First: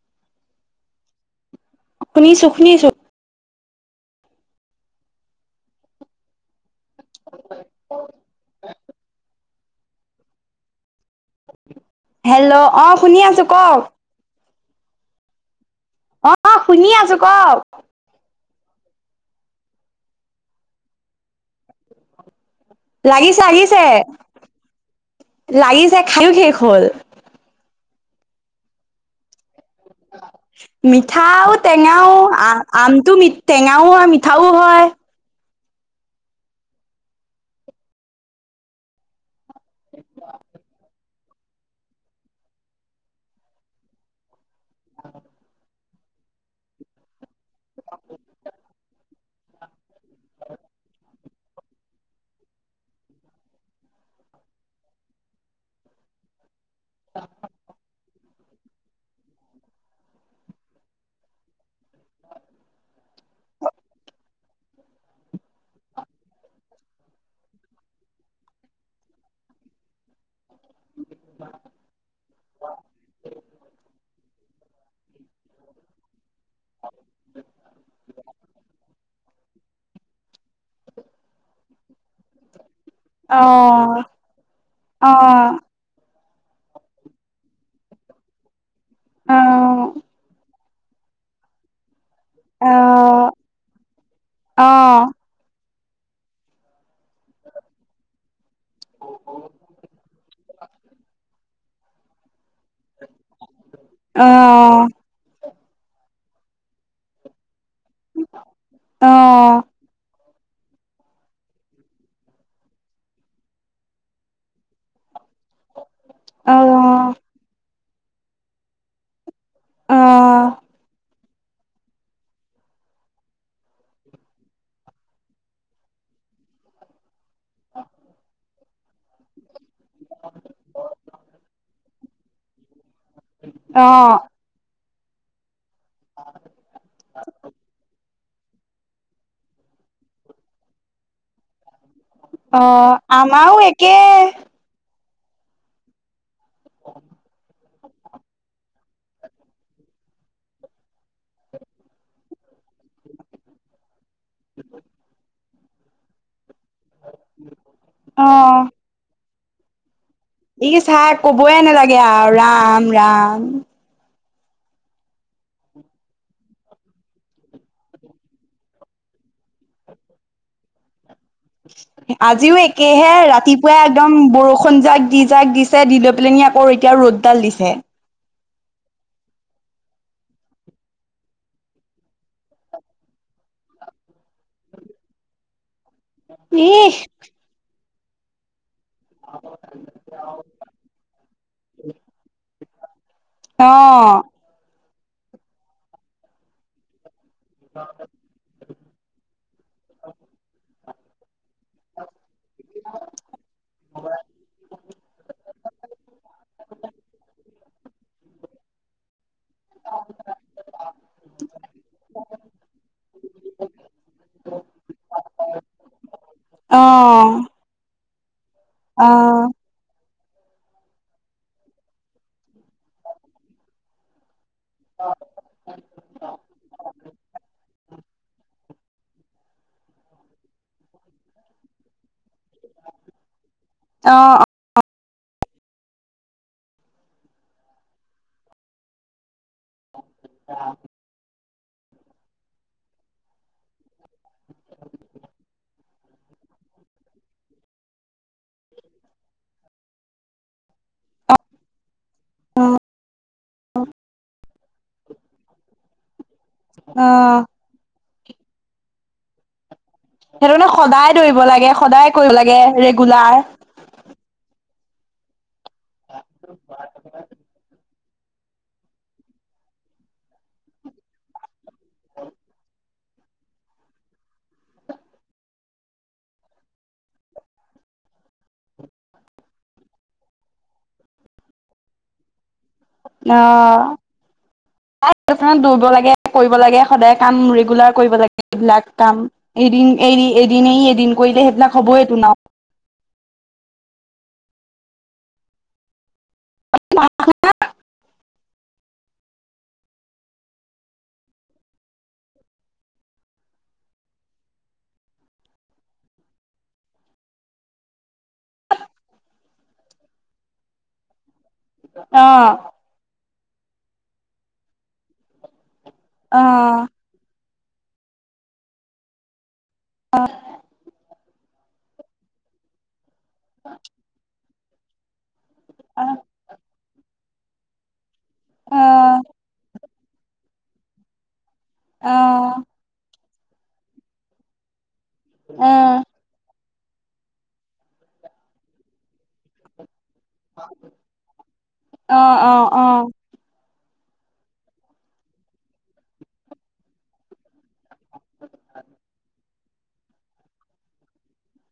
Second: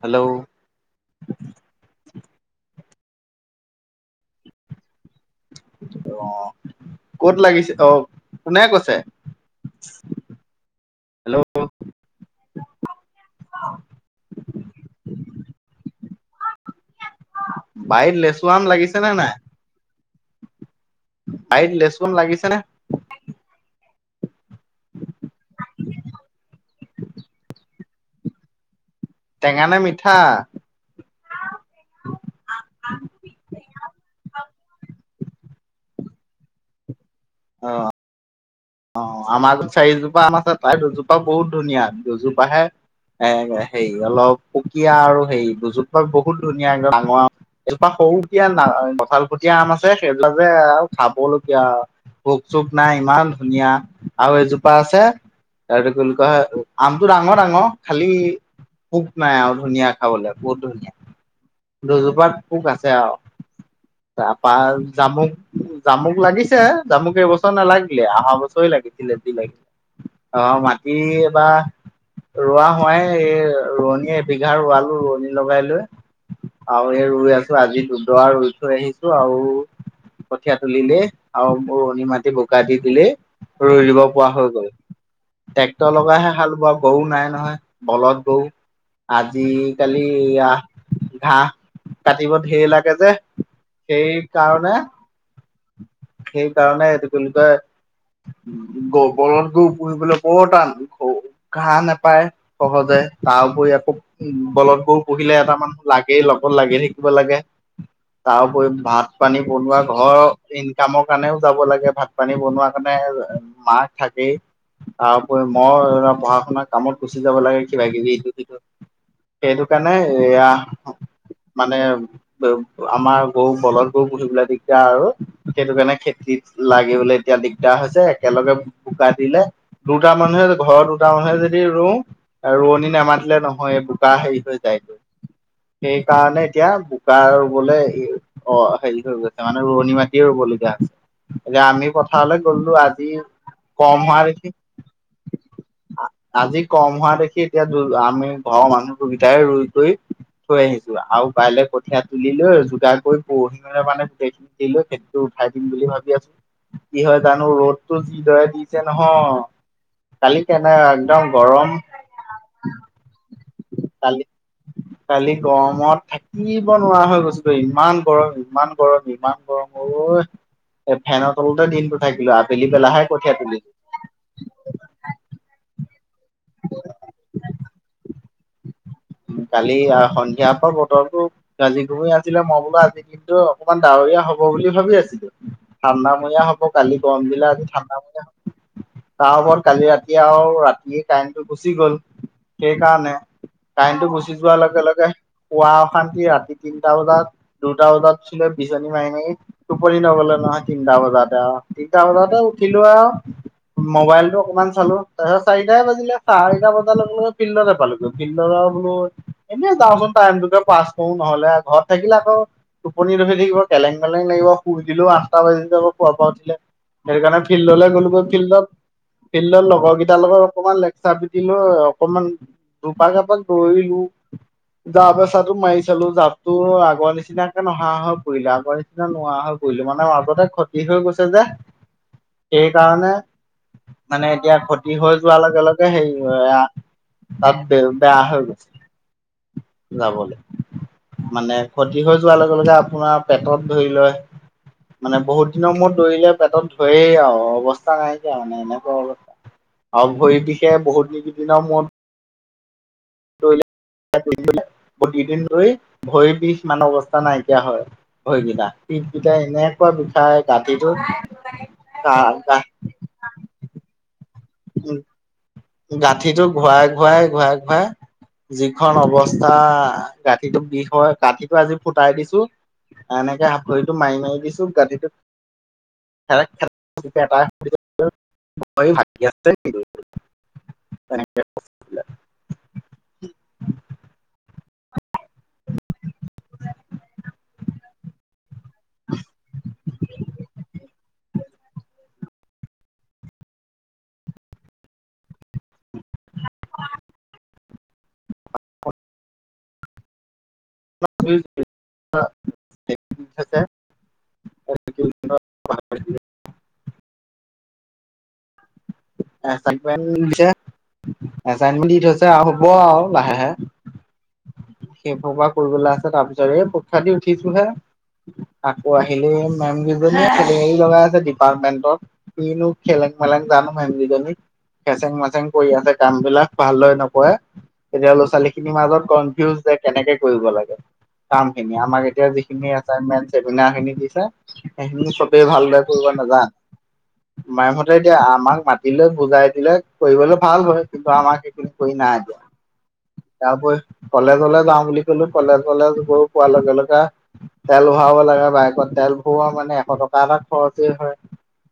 Hello. শুনিছো শুনিছো। আহ, কত লাগিছে অ, কোনে কৈছে? হেল্ল'। হেল্ল', অ শুনি আছো কওক। অ শুনি আছো ক। চোৱান লাগিছে নে নাই? হাইত লেচ গ লাগিছে নে? লাগিছে -লাগিছে, লাগিছে খাইো শেষ হল। টেঙা নে মিঠা। মিঠাও-টেঙাও, আমটো টেঙাও হয় মিঠাও হয়। অঁ। অঁ আমাৰো চাৰিজোপা আম আছে তাই দুজোপা- বহুত ধুনীয়া, দুজোপা আহে এ হেৰি অলপ পুকীয়া আৰু হেৰি দুজোপা। বহুত ধুনীয়া এক ডাঙৰ, এপা সৰুকিয়া ন কঠালকুটীয়া আম আছে। সেইবিলা যে আৰু খাবলগীয়া ভোক -চোক নাই ইমান- ধুনীয়া আৰু এজোপা আছে তাৰ কি বুলি কয় আমটো ডাঙৰ ডাঙৰ খালি- পোক নাই আৰু ধুনীয়া খাবলৈ বহুত ধুনীয়া। দুজোপাত পোক আছে আৰু। পা জামুক -জামুক লাগিছে, জামুক এইবছৰ নালাগিলে আ। অহা বছৰে লাগিছিলে যি লাগিছিলে। অ মাটি এবাৰ ৰোৱা হোৱাই এই ৰোৱনীয়ে- এবিঘাৰ ৰুয়ালোঁ ৰোৱনী লগাই লৈ আৰু এই ৰুই আছো আজি দুদৰা ৰুই থৈ আহিছো আৰু কঠিয়া তুলিলে আৰু বুৰণি মাটি বোকা দি দিলো অ ৰুই দিব পৰা হৈ গ'ল অ ট্ৰেক্টৰ লগাই হে ভাল বোৱা গৰু নাই নহয় বলধ গৰু অ আজি-কালি এইয়া ঘাঁহ কাটিব ধেৰ অ লাগে যে সেই অ কাৰণে সেই কাৰণ এইটো কি বুলি কয় বলধ গৰু পুঢ়িবলৈ বৰ টান ঘ ঘাঁহ নেপায় সহজে তাৰ উপৰি আকৌ অ উম বলধ গৰু পুঢ়িলে এটামান লাগেই লগত লাগি থাকিব লাগে তাৰউপৰি অ ভাত পানী বনোৱা ঘৰ ইনকামৰ কাৰণেও যাব লাগে ভাত পানী বনোৱা কাৰণে মাক থাকেই। তাৰ উপৰি মই পঢ়া শুনা কামত গুচি যাব লাগে কিবা কিবি ইটো সিটো সেইটো কাৰণে অ অ এয়া। মানে আমাৰ গৰু বলধ গৰু পুঢ়িবলৈ দিগদাৰ আৰু সেইটো কাৰণে খেতিত লাগিবলে এতিয়া দিগদাৰ হৈছে একেলগে বোকা দিলে দুটা মানুহে ঘৰৰ দুটা মানুহে যদি ৰো ৰোৱনী নেমাত নেমাতিলে নহয় অ বোকা হেৰি হৈ যায়গৈ সেইকাৰণে এতিয়া বোকা ৰুবলৈ অ হেৰি হৈ গৈছে মানে ৰোৱনী মা। মাটিয়ে ৰুব লগীয়া এতিয়া আমি পথাৰলৈ অ গ'লো আজি আমাৰো একে কম হোৱা দেখি আজি কম হোৱা দেখি এতিয়া আমি ঘৰৰ মানুহটো গিতাই ৰুই থৈ থৈ আহিছো আৰু কাইলে কঠীয়া তুলিলৈ যোগাৰ কৰি পৰহিলৈ মানে গোটেইখিনি দি লৈ খেতিটো উঠাই দিম বুলি ভাবি আছো কি হয় জানো ৰ'দটো অ যিদৰে দিছে নহয় কালি ই কেনে চাই একদম কবয়ে গৰম নালাগে আৰু ৰাম ৰাম কালি কালি গৰমত থাকিব নোৱাৰা হৈ গৈছিলো ইমান গৰম ইমান গৰম ইমান গৰম অই আজিও একেহে কঠীয়া তুলিলো ৰাতিপুৱাই একদম বৰষুণ যাক দি যাক দিছে দিলৈ পেলেঙিয়া কৈ আকৌ এতিয়া ৰ'দডাল দিছে উম [unintelligible] কালি আহ সন্ধিয়াৰ পৰা বতৰটো গাজি ঘুমৈ আছিলে মই বোলো আজিৰ দিনতটো অকমান ডাৱৰীয়া হ'ব বুলি ভাবি আছিলো ঠাণ্ডামীয়া হব ইহ। কালি গৰম দিলা আজি ঠাণ্ডামীয়া হব তাৰ ওপৰত কালি ৰাতি আৰু ৰাতিয়ে কাৰেণ্টো গুচি গ'ল সেইকাৰণে কাৰেণ্টটো অ', গুচি যোৱাৰ লগে লগে শুৱা অশান্তি ৰাতি তিনটা বজাত দুটা বজাতছিলে বিচনী মাই মাই টোপনি নগলো নহয় তিনিটা বজাতে আও তিনটা বজাতে উঠিলো আও মবাইলতটো অকনমান চালো তাৰপিছত চাৰিটাই বাজিলে চাৰিটা বজাৰ লগে লগে ফিল্ডত পালোগে ফিল্ডবোলো এনেই যাওঁচোন টাইমটোকে পাছ কৰো নহলে ঘৰত থাকিলে আকৌ টোপনি ধৰি থাকিব কেলেং কেলেং লাগিব শুই দিলো আঠটা বাজি যাব খোৱাৰ পৰা উঠিলে সেই কাৰণে অ', ফিল্ডলে গলো গৈ ফিল্ডত অ', ফিল্ডৰ লগৰ কেইটাৰ লগত অকমান লেকচাৰ পিটিলো অকমান এপাক এপাক দৌৰিলোঁ জাপ এচাটো মাৰি চালো জাপতো আগৰ নিচিনাকে নহা হৈ পৰিলে আগৰ নি নিচিনা নোৱাৰা হৈ পৰিলো মানে মাজতে খতি হৈ গৈছে যে সেই কাৰণে মানে অ', এতিয়া খতি হৈ যোৱাৰ লগে লগে সেই তাত ব বেয়া হৈ গৈছে যাবলৈ মানে ক্ষতি হৈ যোৱাৰ লগে লগে আপোনাৰ পেটত ধৰি লয় মানে বহুত দিনৰ মূৰত দৌৰিলে পেটত ধৰেই আৰু অৱস্থা নাইকিয়া মানে এনেকুৱা অৱস্থা আৰু ভৰি বিষে বহুতকেইদিনৰ মূৰত [unintelligible] ভৰি বিষ কিমানৰ অৱস্থা অ', নাইকিয়া হয় ভইকেইটা পকেইটা এনে বিষাই সেইটো কাৰণে গাঁঠীটো সদায় দৌৰিব লাগে সদায় গা কৰিব লাগে গা। ৰেগুলাৰ উ গাঁঠিটো ঘূৰাই ঘূৰাই ঘূৰাই ঘূৰাই যিখন অৱস্থা গাঁঠটো বিষ হয় গাঠীটো আজি ফুটাই দিছো। এনেকে হাকোৰিটো মাৰি মাৰি দিছো গাঁঠীটোত [unintelligible] [unintelligible] অ ত দৌৰিব লাগে কৰিব লাগে সদায় কাম ৰেগুলাৰ কৰিব লাগে এইবিলাক কাম এদিন এৰি এদিন আহি এদিন কৰিলে সেইবিলাক হ'বই তোমাৰ [unintelligible] [unintelligible] [unintelligible] এচাইনমেন্ট দিছে এচাইনমেট দি থৈছে আৰু অ', হ'ব আৰু লাহে সেইসোপা কৰিবলৈ আছে তাৰ অ', পিছত এই অ', পৰীক্ষা দি উঠিছোহে আকৌ আহিলেই মেম গেজনিয়ে খেলি মেলি লগাই আছে ডিপাৰ্টমেন্টত কিনো জানো মেম কিজনি খেচেং মাচেং কৰি আছে অ', কাম বিলাক ভালদৰে নকৰে তেতিয়া ল'ৰা ছোৱালী খিনিৰ মাজত অ', কনফিউজ কেনেকে কৰিব লাগে কাম খিনি আমাক এতিয়া অ', যিখিন এচাইমেন খিনি দিছে সেইখিনি চবেই ভালদৰে ফুৰি নাজান মায়হঁতে এতিয়া আমাক মাতিলে বুজাই দিলে কৰিব ভাল হয় কিন্তু আমাক সেইখিনি কৰি নাই এতিয়া অ', তাৰ উপৰি কলেজ কলেজলে যাওঁ বুলি কলে কলো কলেজলে গৈ পোৱা লগে লগে। তেল ভৰাব লাগে বাইকত তেল ভৰোৱা মানে এশ টকা এটা খৰচেই হয়।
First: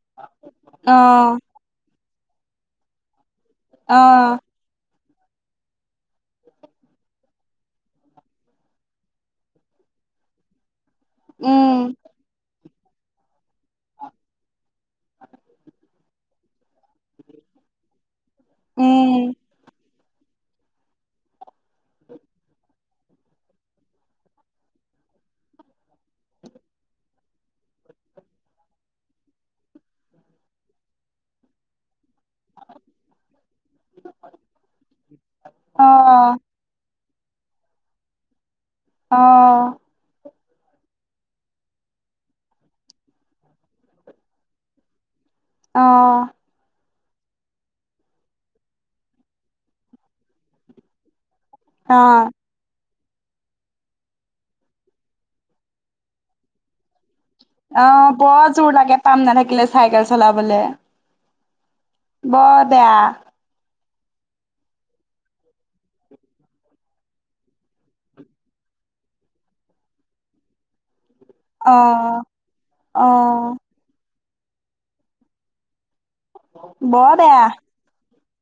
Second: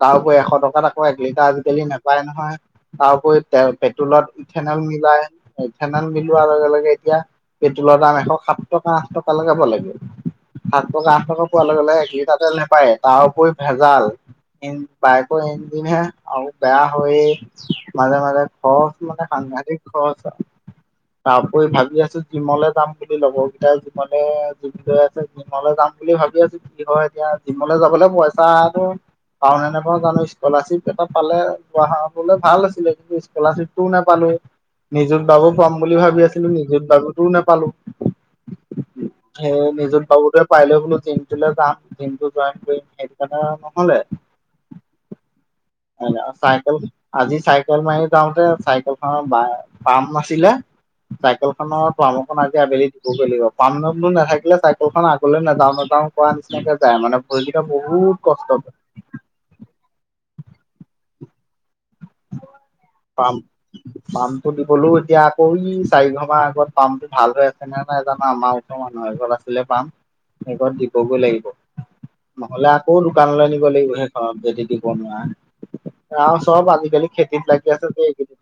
তাৰপৰি এশ টকাত অ', আকৌ এক অ', লিটাৰ আজিকালি নাপায় নহয় তাৰপৰি পেট্ৰলত অ', ইথেনল মিলাই ইথেনেল মিলোৱাৰ লগে লগে এতিয়া পেট্ৰলৰ দাম এশ সাত টকা আঠ টকালেকে পালে গে সাত সাত টকা আঠ টকা পোৱা উম লগে লগে এক লিটাৰ তেল পায় তাৰ উপৰি ভেজাল বাইকৰ ইঞ্জিন হে আৰু বেয়া হৈ মাজে মাজে খৰচ মানে উম সাংঘাতিক তাৰপৰি ভাবি আছো। জিমলৈ যাম বুলি লব কেইটাই জিমলে লৈ আছে জিমলে যাম বুলি ভাবি আছো কি হয় এতিয়া জিমলৈ যাবলৈ পইচাটো পাওঁ নে নাপাওঁ জানো স্কলাৰশ্বিপ এটা পালে যোৱা। ভাল আছিলে কিন্তু স্কলাৰশ্বিপটোও নাপালোৱেই নিযুত বাবুয় পাম অ বুলি ভাবি আছিলো নিযুত বাব নাপালো অ সে নিযুত বাবুটোয়ে পাৰিলে বোলো জিমটোলৈ যাম দিনটো জইন কৰিম সেই কাৰণে নহলে অ চাইকেল আজি চাইকেল মাৰি যাওঁতে চাইকেল খনৰ পাম নাছিলে। চাইকেলখনৰ অ পামখনৰ আজি আবেলি পামনু নাথাকিলে চাইকেলখন আগলৈ নাযাও নাযাও কৰা নিচিনাকে যায় মানে। ভৰিকেইটা অ বহুত কষ্ট বৰ কৰে। জোৰ লাগে পাম নাথাকিলে চাইকেল চলাবলে বৰ বেয়া পাম পামটো দিবলৈও এতিয়া আকৌ ই চাৰি ঘৰ মান আগত পামটো ভাল হৈ আছে নে নাই জানো আমাৰ মানুহৰ ঘৰত আছিলে পাম সেই ঘৰত কবই লাগিব অ নহলে আকৌ অ দোকানলৈ নিব লাগিব হে অ বেজী দি বনোৱা আৰু চব আজিকালি বৰ বেয়া খেতিত লাগি আছে এইকেইদিন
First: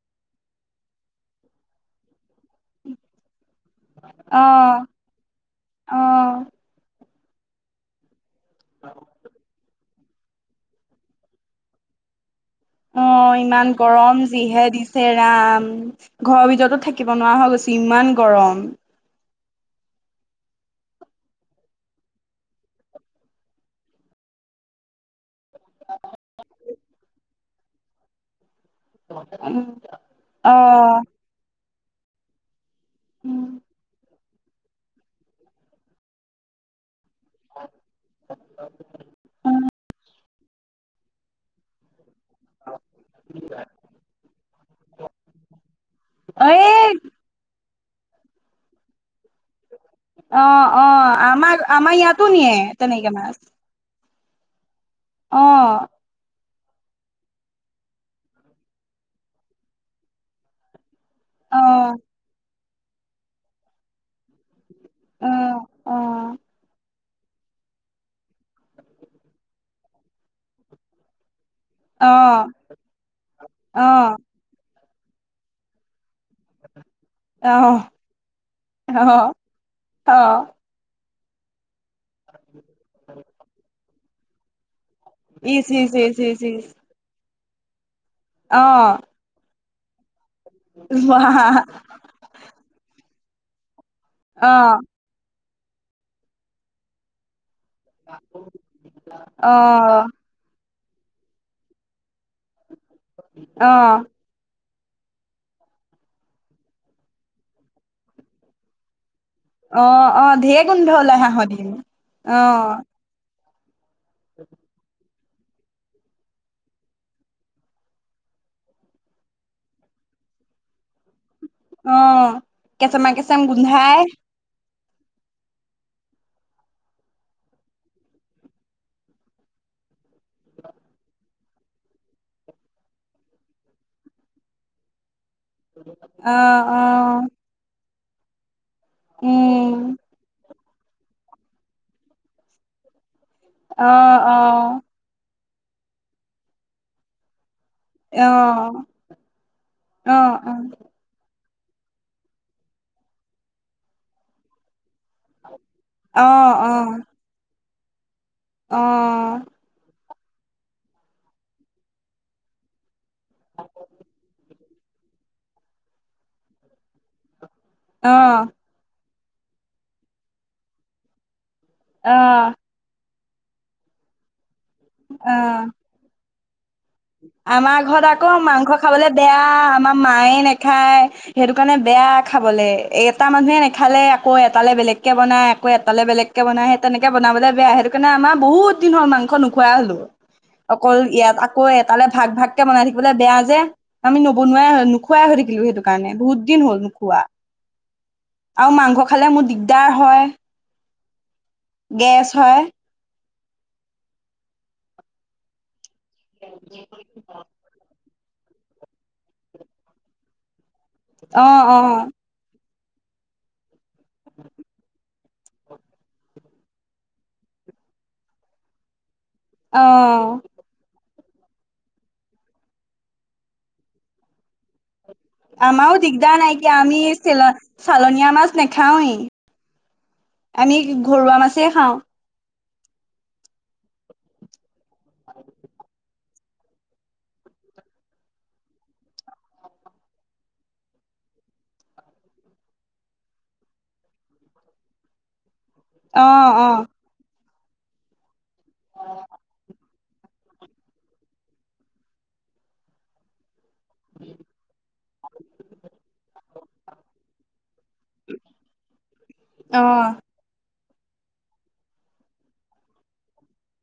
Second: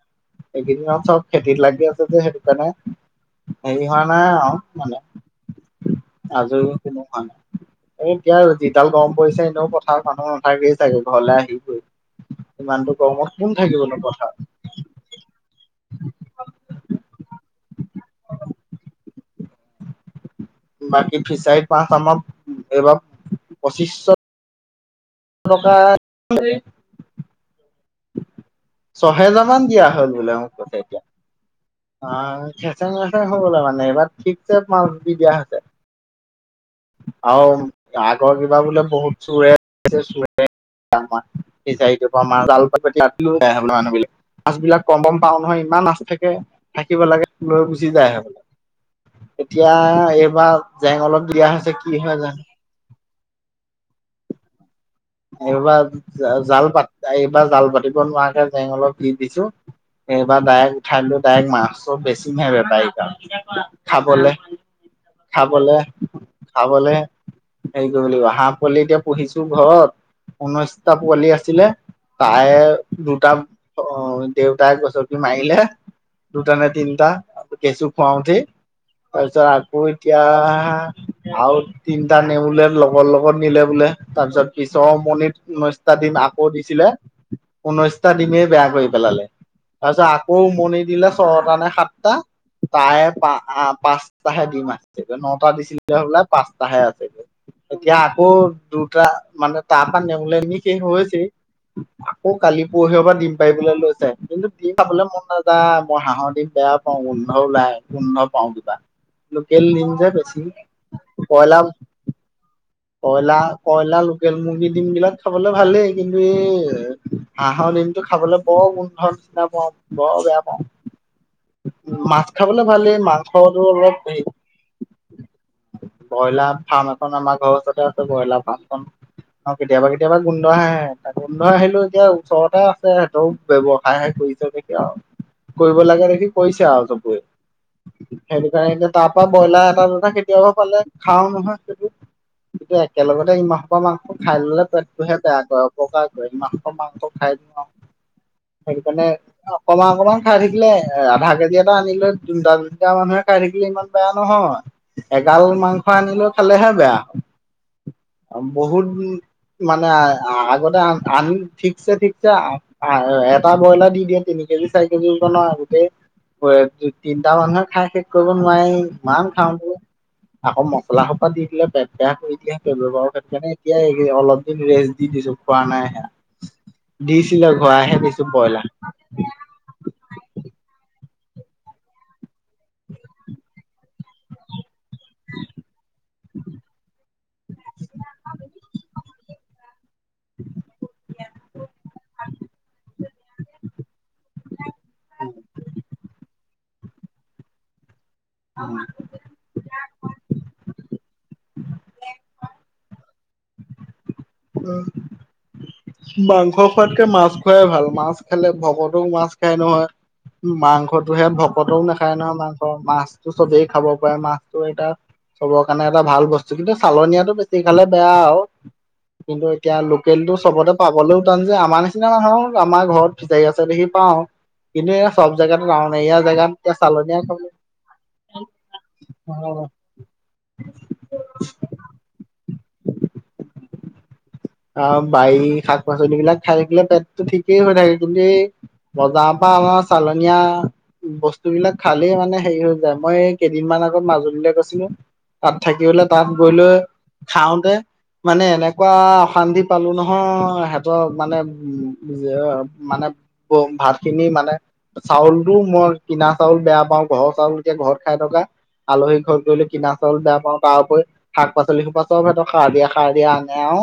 এইকেইদিনত চব খেতিত লাগি আছে যে সেইটো কাৰণে হেৰি হোৱা নাই অ আৰু মানে অ আজৰি কোনো হোৱা নাই এই এতিয়া যিডাল গৰম পৰিছে এনেও পথাৰ মানুহ নাথাকে চাগে ঘৰলৈ আহিবৈ। ইমানটো অ গৰমত কোন ইমান থাকিব নো গৰম পথ যিহে দিছে ৰাম, ঘৰৰ ভিতৰতো থাকিব নোৱাৰা হৈ গৈছো ইমান গৰম। বাকী ফিচাৰী পাছ আমাৰ, এইবাৰ পঁচিছশ টকা [unintelligible] ছহেজাৰ উম, মান দিয়া হল বোলে অ [unintelligible] এতিয়া। অ', খেচেং মেচেং হৈ উম, গল মানে এইবাৰ ঠিকছে মাছ দি দিয়া হৈছে। আৰু আগৰ কিবা বোলে বহুত চোৰে চোৰে [unintelligible] মাছবিলাক কম গম পাও নহয় ইমান মাছ থাকে, এই থাকিব লাগে লৈ গুচি গুচি যায় বোলে এতিয়া অ এইবাৰ অ জেং অলপ দিয়া আমাৰ হৈছে কি আমাৰ হয় জানো। ইয়াতো নে এ তেনকে মাছ অ এইবাৰ জাল এইবাৰ জাল পাতিব নোৱাৰাকে জেং অলপ দি দিছো এইবাৰ ডাইৰেক খাইয়ো ডাইৰেক্ অ মাছৰ বেছি নাহে বেপাৰ কাৰ খাবলৈ অ খাবলে অ খাবলে হেৰি কৰিব লাগিব হাঁহ পোৱালি এতিয়া পঢ়িছো ঘৰত ঊনৈশটা পোৱালি আছে। ছিলে অ তাই দুটা অ দেউতাই কৈছ- মাৰিলে দুটা নে তিনিটা অ', কেঁচু খুৱাওতে অ', তাৰপিছত আকৌ এতিয়া অ', আ তিনিটা নে বোলে লগৰ লগত নিলে বোলে তাৰ পিছত প [unintelligible] ইচ, ঊনৈশটা ইচ, দিন ইচ, ইচ, আকৌ ইচ। দিছিলে ঊনৈশ টা ডিমে বেয়া কৰি অ', পেলালে, তাৰপিছত আকৌ উমনি দিলে ৱাহ, ছয়টা নে সাতটা তাই পা পাঁচটাহে দিম অ', আছে নটা দিছিলে হলে পাঁচটাহে আছে। এতিয়া আকৌ দুটা মানে তাৰ পৰা অ', [unintelligible] শেষ হৈছে। অ', কালি পৰহি পৰা দিম পাৰিবলৈ অ', লৈছে কিন্তু দিম খাবলৈ মন নাযায় মই হাঁহৰ দিম বেয় পাওঁ গোন্ধ ওলাই, গোন্ধ পাওঁ কিবা। লোকেল দিম যে অ', অ', বেছি, ঢেৰ গোন্ধ ওলাই হাঁহৰ কয়লা ডিম। অ', কয়লা-কয়লা লোকেল মুৰ্গীৰ দিম বিলাক খাবলে ভালেই কিন্তু এই, হাঁহৰ দিনটো খাবলৈ বৰ গোন্ধৰ নিচিনা পোৱা বৰ বেয়া পাওঁ মাছ অ', খাবলে ভালেই কেঁচেমা মাছ কেঁচেম খাবটো গোন্ধাই। অলপ হেৰি ব্ৰইলাৰ ফাৰ্ম এখন আমাৰ ঘৰৰ ওচৰতে আছে ব্ৰইলাৰ ফাৰ্মখন। আৰু কেতিয়াবা কেতিয়াবা গোন্ধ আহে, গোন্ধ আহিলো এতিয়া ওচৰতে আছে সিহঁৰ ব্যৱসায়হে ক [unintelligible] কৰিব লাগে দেখি অ', কৰিছে আৰু চবৰে, অ', সে [unintelligible] তাৰ পা ব্ৰইলাৰ এটা উম, দুটা কেতিয়াবা পালে খাও নহয় সেইটো, টো একেলগে [unintelligible] অ', মাংস খাই ললে অ', পেটটোহে বেয়া কৰে অপকাৰ কৰে [unintelligible] মাংস খাই অ', সেইকাৰণে, অকমান অ', অকমান খাই অ', অ', থাকিলে আধা কেজি [unintelligible] আনিলৈ তিনটা তিনটা মানুহে খাই থাকিলে‌ ইমান বেয়া নহয়। এগাল মাংস অ', আনিলে খালেহে বেয়া। অ', বহুত, মানে আগতে আনি ঠিকছে ঠিকছে [unintelligible] এটা ব্ৰইলাৰ দি দিয়ে তিনি কেজি চাৰি কেজি ওজন গোটেই তিনটা মানুহে খাই শেষ কৰিব অ', নোৱাৰি কিমান খাম, আকৌ মছলা সপা দি দিলে পেট বেয়া কৰি অ', দিয়ে। তে বেমাৰৰ কাৰণে এতিয়া অলপ দিন ৰেষ্ট দি দিছো খোৱা অ', নাই হে আমাৰ ঘৰত আকৌ ব্ৰইলাৰ। মাংস খাবলে বেয়া, আমাৰ মায়ে নাখায় সেইটো কাৰণে বেয়া খাবলে, এটা মানুহে নেখালে আকৌ এটালে বেলেগকে বনা আকৌ এটালে বেলেগ কে বনা সেই তেনেকে বনাবলৈ বেয়া সেইটো কাৰণে আমাৰ বহুত দিন হল মংস নোখোৱা‌ হ'লো। অকল ইয়াত আকৌ এটালে ভাগ ভাগকে বনাই থাকিবলৈ বেয়া যে। আমি নবনোৱাই নোখোৱাই হৈ থাকিলো সেইটো কাৰণে বহুত দিন হ'ল নোখোৱা। আৰু মাংস খালে মোৰ দিগদাৰ হয়, গেছ হয়। মাংস খোৱাতকে মাছ খোৱাই ভাল মাছ খেলে ভকতক মাছ খাই নহয় মাংসতোহে অ অ ভকতও নাখায় নহয় মাংস মাছতো চবেই খাব পাৰে মাছটো এটা চবৰ কাৰণে এটা ভাল বস্তু কিন্তু চালনীয়াটো বেছি খালে বেয়া আও কিন্তু এতিয়া অ লোকেল টো চবতে পাবলেও যে আমাৰ নিচিনা মানুহ আমাৰ ঘৰত ফিচাৰী আছে দেখি পাও কিন্তু চব জেগাত টাউন আমাৰো এৰিয়া দিগদাৰ জেগাত নাইকিয়া এতিয়া আমি চালনীয়া চ চালনীয়া মাছ নাখাওৱেই খাবলৈ আমি ঘৰুৱা মাছেই খাওঁ অ বাৰী শাক পাচ পাচলিবিলাক খাই থাকিলে পেটটো ঠিকেই হৈ থাকে কিন্তু এই বজাৰৰ পৰা আমাৰ চালনীয়া বস্তু বিলাক খালেই মানে হেৰি হৈ যায় মই এই কেইদিনমান আগত মাজুলীলৈ গৈছিলো তাত থাকিবলৈ অ তাত গৈ অ লৈ খাওঁতে, মানে এনেকুৱা [unintelligible] পালো নহয় সিহঁতৰ মানে উম মানে ভাত খিনি মানে, চাউলটো মই কিনা চাউল বেয়া পাওঁ ঘৰৰ চাউল এতিয়া ঘৰত খাই থকা আলহী ঘৰত গলে অ কিনা চাউল বেয়া পাওঁ। তাৰ উপৰি শাক পাচলি সোপা সব সিহঁতক সাৰ দিয়া সাৰ দিয়া আনে আউ।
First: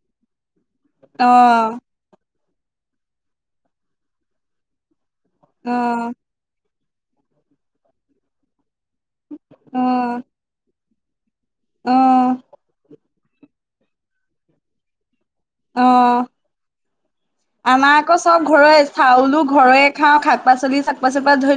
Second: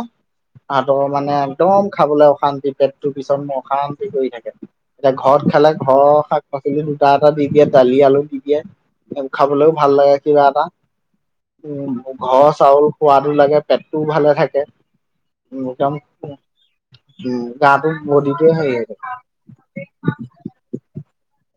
সাহাতৰ অ মানে একদম খাবলৈ অশান্তি পেটটোৰ পিছত অশান্তি কৰি থাকে। এতিয়া ঘৰত খালে অ ঘৰৰ শাক পাচলি দুটা এটা দি দিয়ে দালি আলু দি দিয়ে। খাবলৈও অ ভাল লাগে কিবা এটা। অ উম, ঘৰৰ চাউল খোৱাতো লাগে পেটটোও ভালে থাকে। উম অ একদম উম গাটো আমাৰ আকৌ চব বডিটোৱে হেৰি ঘৰ হৈ থাকে। চাউলো ঘৰে খাওঁ শাক পাচলি শাক পাচলিৰ পৰা ধৰি ল